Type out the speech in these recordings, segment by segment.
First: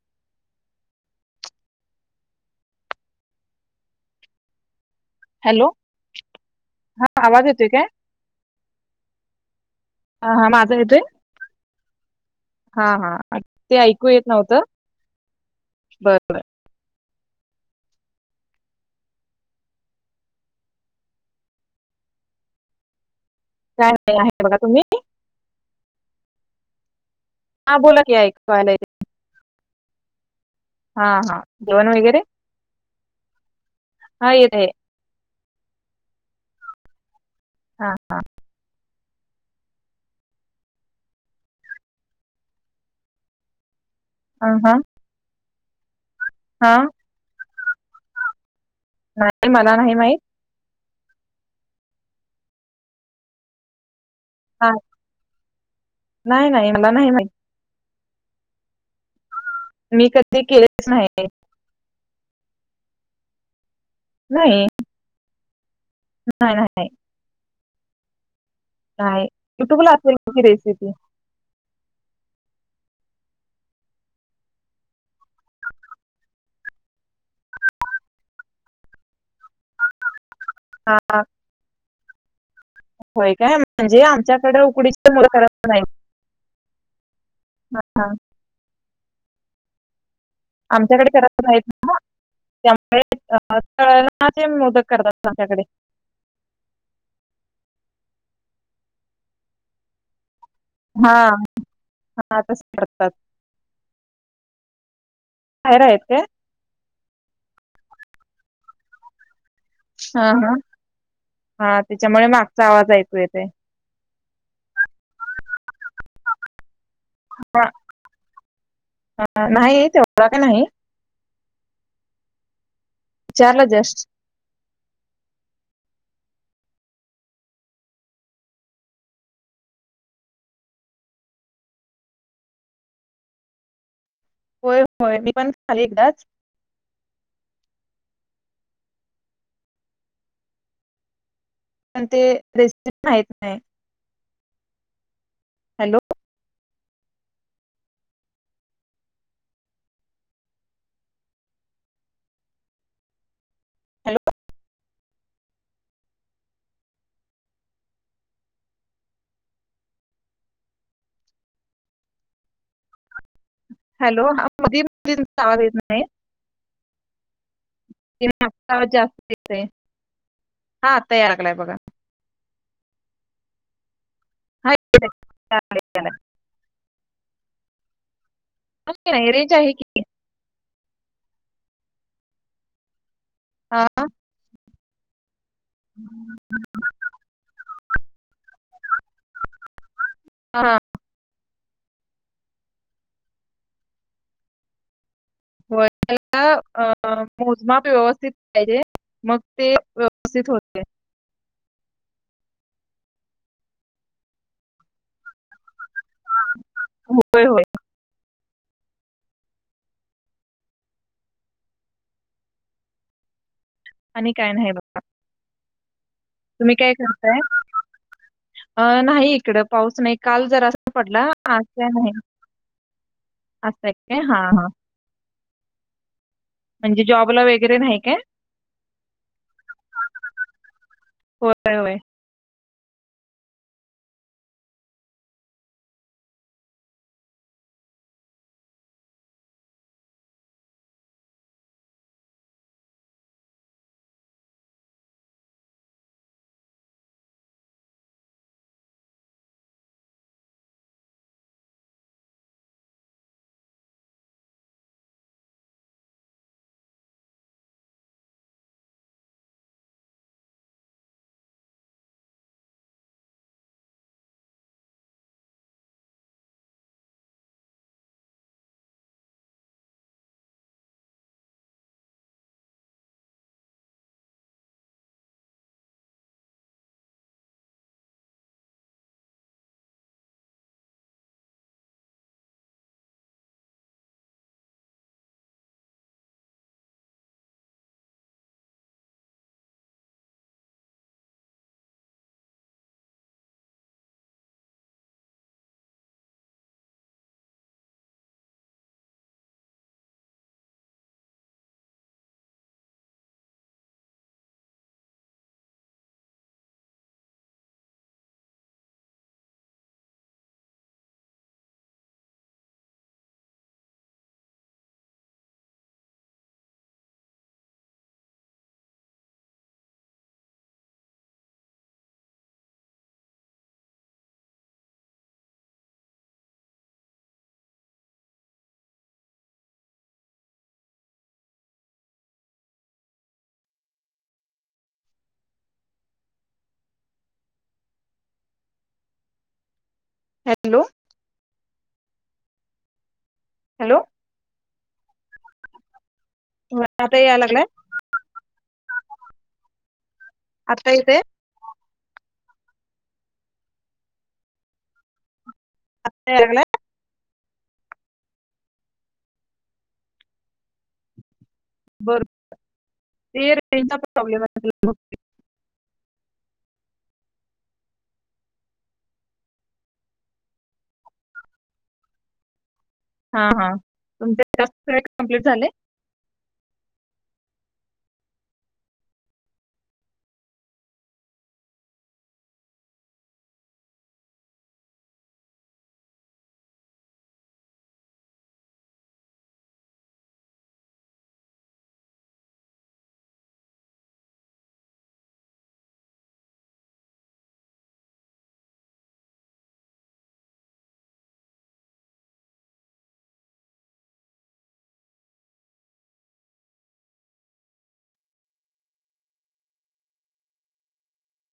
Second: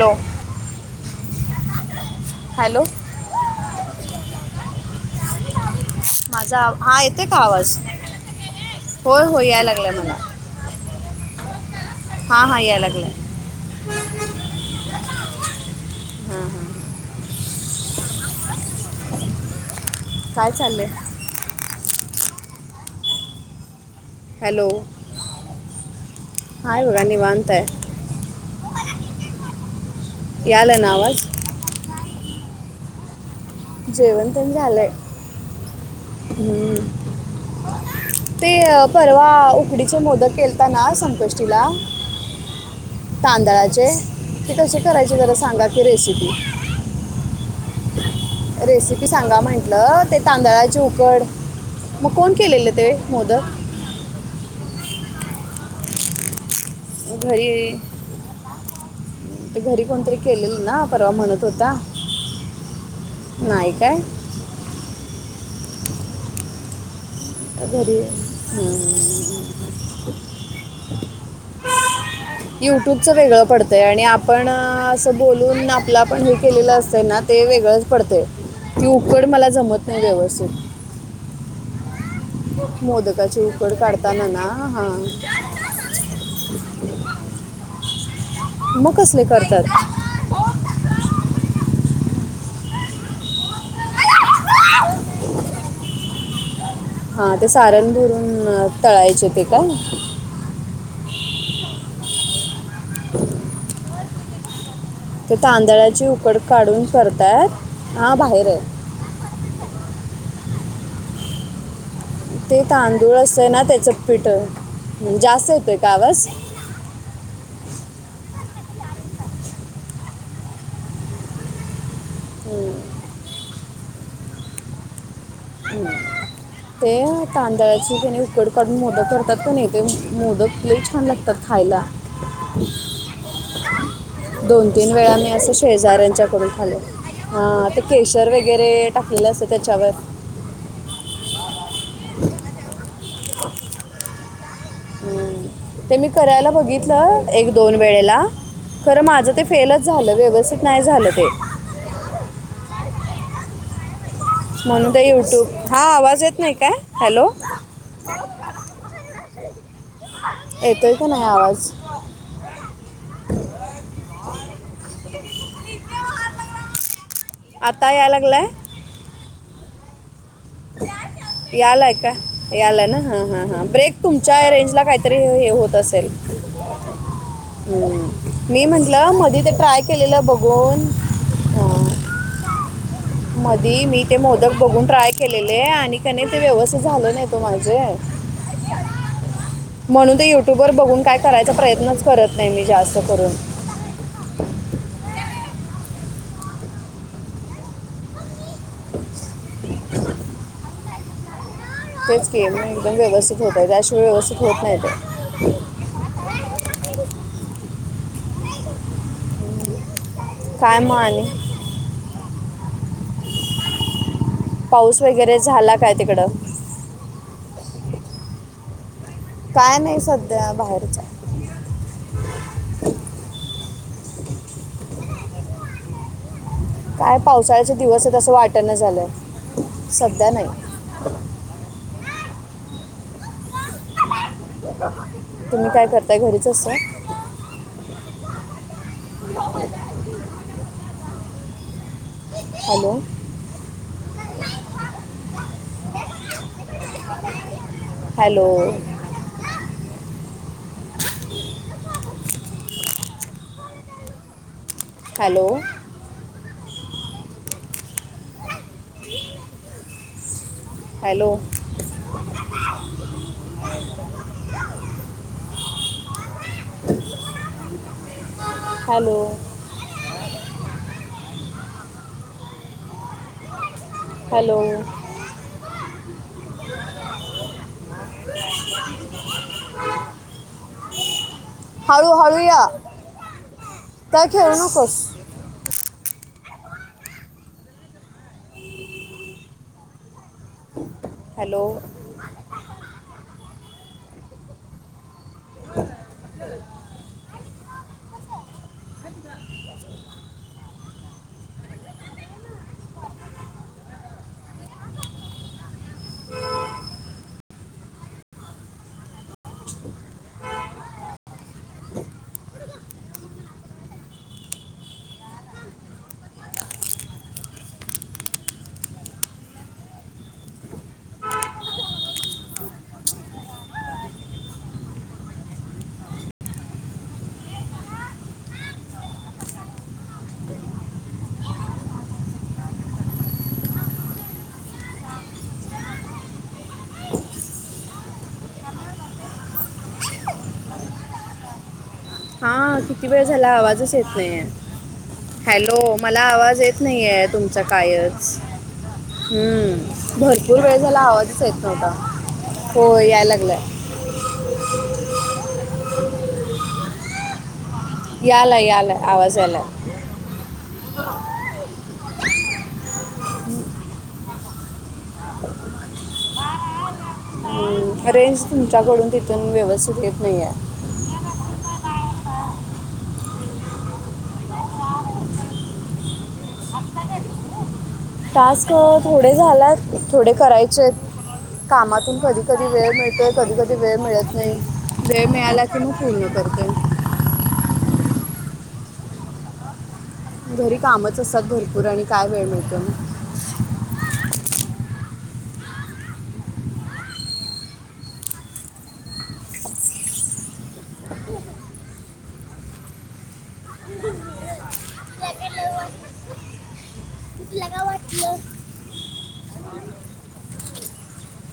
Hello hello hello माजा हा येते का आवाज? हो हो याय लागलं मला हा हा माझा येतोय? हां हां हा यायला लागलाय हा ते ऐकू येत नव्हतं. बर बर हां हां काय चाललंय. काय नाही आहे बघा हॅलो तुम्ही? हाय बघा निवांत हा आहे बोला की ऐकू यायलय यायला ना हा आवाज हा जेवण वगैरे जेवंन हा तेन येत आहे झालंय हम्म हा ते अ परवा उकडीचे मोदक केलता ना संकष्टीला तांदळाचे अ ते हा कसे करायचे जरा सांगा की रेसिपी हा रेसिपी सांगा नाही मला नाही म्हंटलं ते माहित तांदळाची उप कड मग कोण केलेले ते मोदक हा नाही नाही. मला नाही माहित घरी ते घरी मी कोणतरी कधी केलेलं ना केलेच नाही परवा म्हणत होता. नाही काय नाही. नाही नाही. घरी नाही युट्यूबला असेल की रेसिपी युट्यूबच वेगळं पडतय आणि आपण असं बोलून आपला पण हे केलेलं असतय ना ते वेगळंच पडतय ती उकड मला जमत नाही व्यवस्थित हा होय मोदकाची काय उकड म्हणजे काढताना ना आमच्याकडे हा उकडीचे मोदक करत नाहीत हा हा मग कसले करतात? आमच्याकडे करत नाहीत त्यामुळे [inaudible] चे मोदक करतात आमच्याकडे हा ते सारण भरून तळायचे ते का? हा [inaudible] करतात. ते बाहेर आहेत तांदळाची काय? उकड काढून करताय हा बाहेर आहे हा हा हा त्याच्यामुळे ते मागचा आवाज तांदूळ ऐकू येतोय. असतंय ना त्याचं पिठ जास्त येतय का आवाज? ह नाही तेवढा का नाही. विचारल जस्ट. ते तांदळाची त्याने उकड काढून मोदक करतात, प नाही ते मोदक छान लागतात खा खायला दोन होय तीन वेळा होय मी पण असं खाली एकदाच शेजाऱ्यांच्याकडून खाले ह. केशर वगैरे टाकलेलं असत त्याच्यावर. पण ते रेसिपी माहीत नाही. हम्म. ते हॅलो मी करायला बघितलं एक दोन वेळेला. खरं माझं ते फेलच झालं व्यवस्थित नाही झालं ते. हॅलो. म्हण युट्यूब हा आवाज येत नाही काय हॅलो. येतोय का नाही आवाज. हॅलो हा मधेच आवाज येत नाही. आता [unintelligible] यायला ठी लागलाय आहे हा तयारलाय बघा. याला ना हा हा हा ब्रेक तुमच्या हा रेंज ला येतोय. काहीतरी हे होत असेल. मी म्हंटलं नाही नाही मध ते रेंज आहे ट्राय की केलेलं बघून अं, मधी हा मी ते मोदक बघून ट्राय केलेले आहे, आणि क नाही ते व्यवस्थित झालं नाही तो माझे. म्हणून ते युट्युब वर हा बघून काय. करायचा प्रयत्नच करत नाही मी जास्त करून. होला अ मोजमाप व्यवस्थित पाहिजे. मग ते व्यवस्थित होते. तेच के एकदम व्यवस्थित होतय त्याशिवाय व्यवस्थित होत नाही ते [unintelligible] हो [unintelligible] होय होय. कायमाने. आणि काय नाही बघा पाऊस वगैरे झाला काय तिकडं. तुम्ही काय करताय अ. नाही इकड काय पाऊस नाही, काल सध्या जर असा बाहेरचा पडला. हा हा. काय पावसाळ्याचे वगैरे नाही दिवस काय? आहेत, असं वाटण झालंय. सध्या नाही. होय होय तुम्ही काय करताय घरीच असा [inaudible] hello. Hello. Hello. Hello. [unintelligible] Hello. Hello. [unintelligible] हळूहळू या. काय खेळ नकोस. हॅलो. [unintelligible] हम [unintelligible] हॅलो. हा किती वेळ झाला, आवाजच हॅलो येत नाही हॅलो. मला आवाज येत होय आता नाहीय याय तुमचं लागलाय? कायच हम्म. भरपूर वेळ आता झाला येतंय? आवाजच येत नव्हता. होय यायला लागलं आता याला लागलं यालाय यालाय आवाज याला बरोर रान्ज प्रॉब्लेम आहे अरेंज तुमच्याकडून तिथून व्यवस्थित येत नाही आहे हा हा तुमचे टास्क कम्प्लीट झाले टास्क थोडे झालात थोडे करायचे कामातून कधी कधी वेळ मिळतोय कधी कधी वेळ मिळत नाही वेळ मिळाला तर मी फोन करते घरी कामच असतात भरपूर आणि काय वेळ मिळतो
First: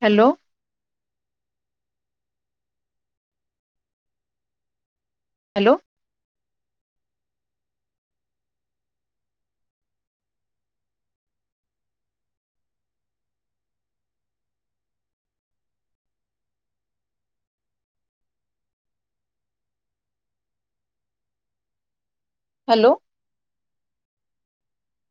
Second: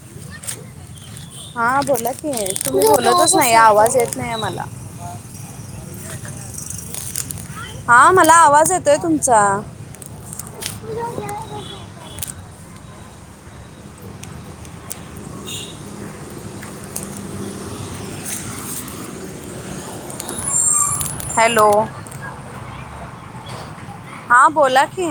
हॅलो हा बोला की तुम्ही बोलतच नाही आवाज येत नाही मला हॅलो हा मला आवाज येतोय तुमचा हॅलो! हॅलो! हा बोला की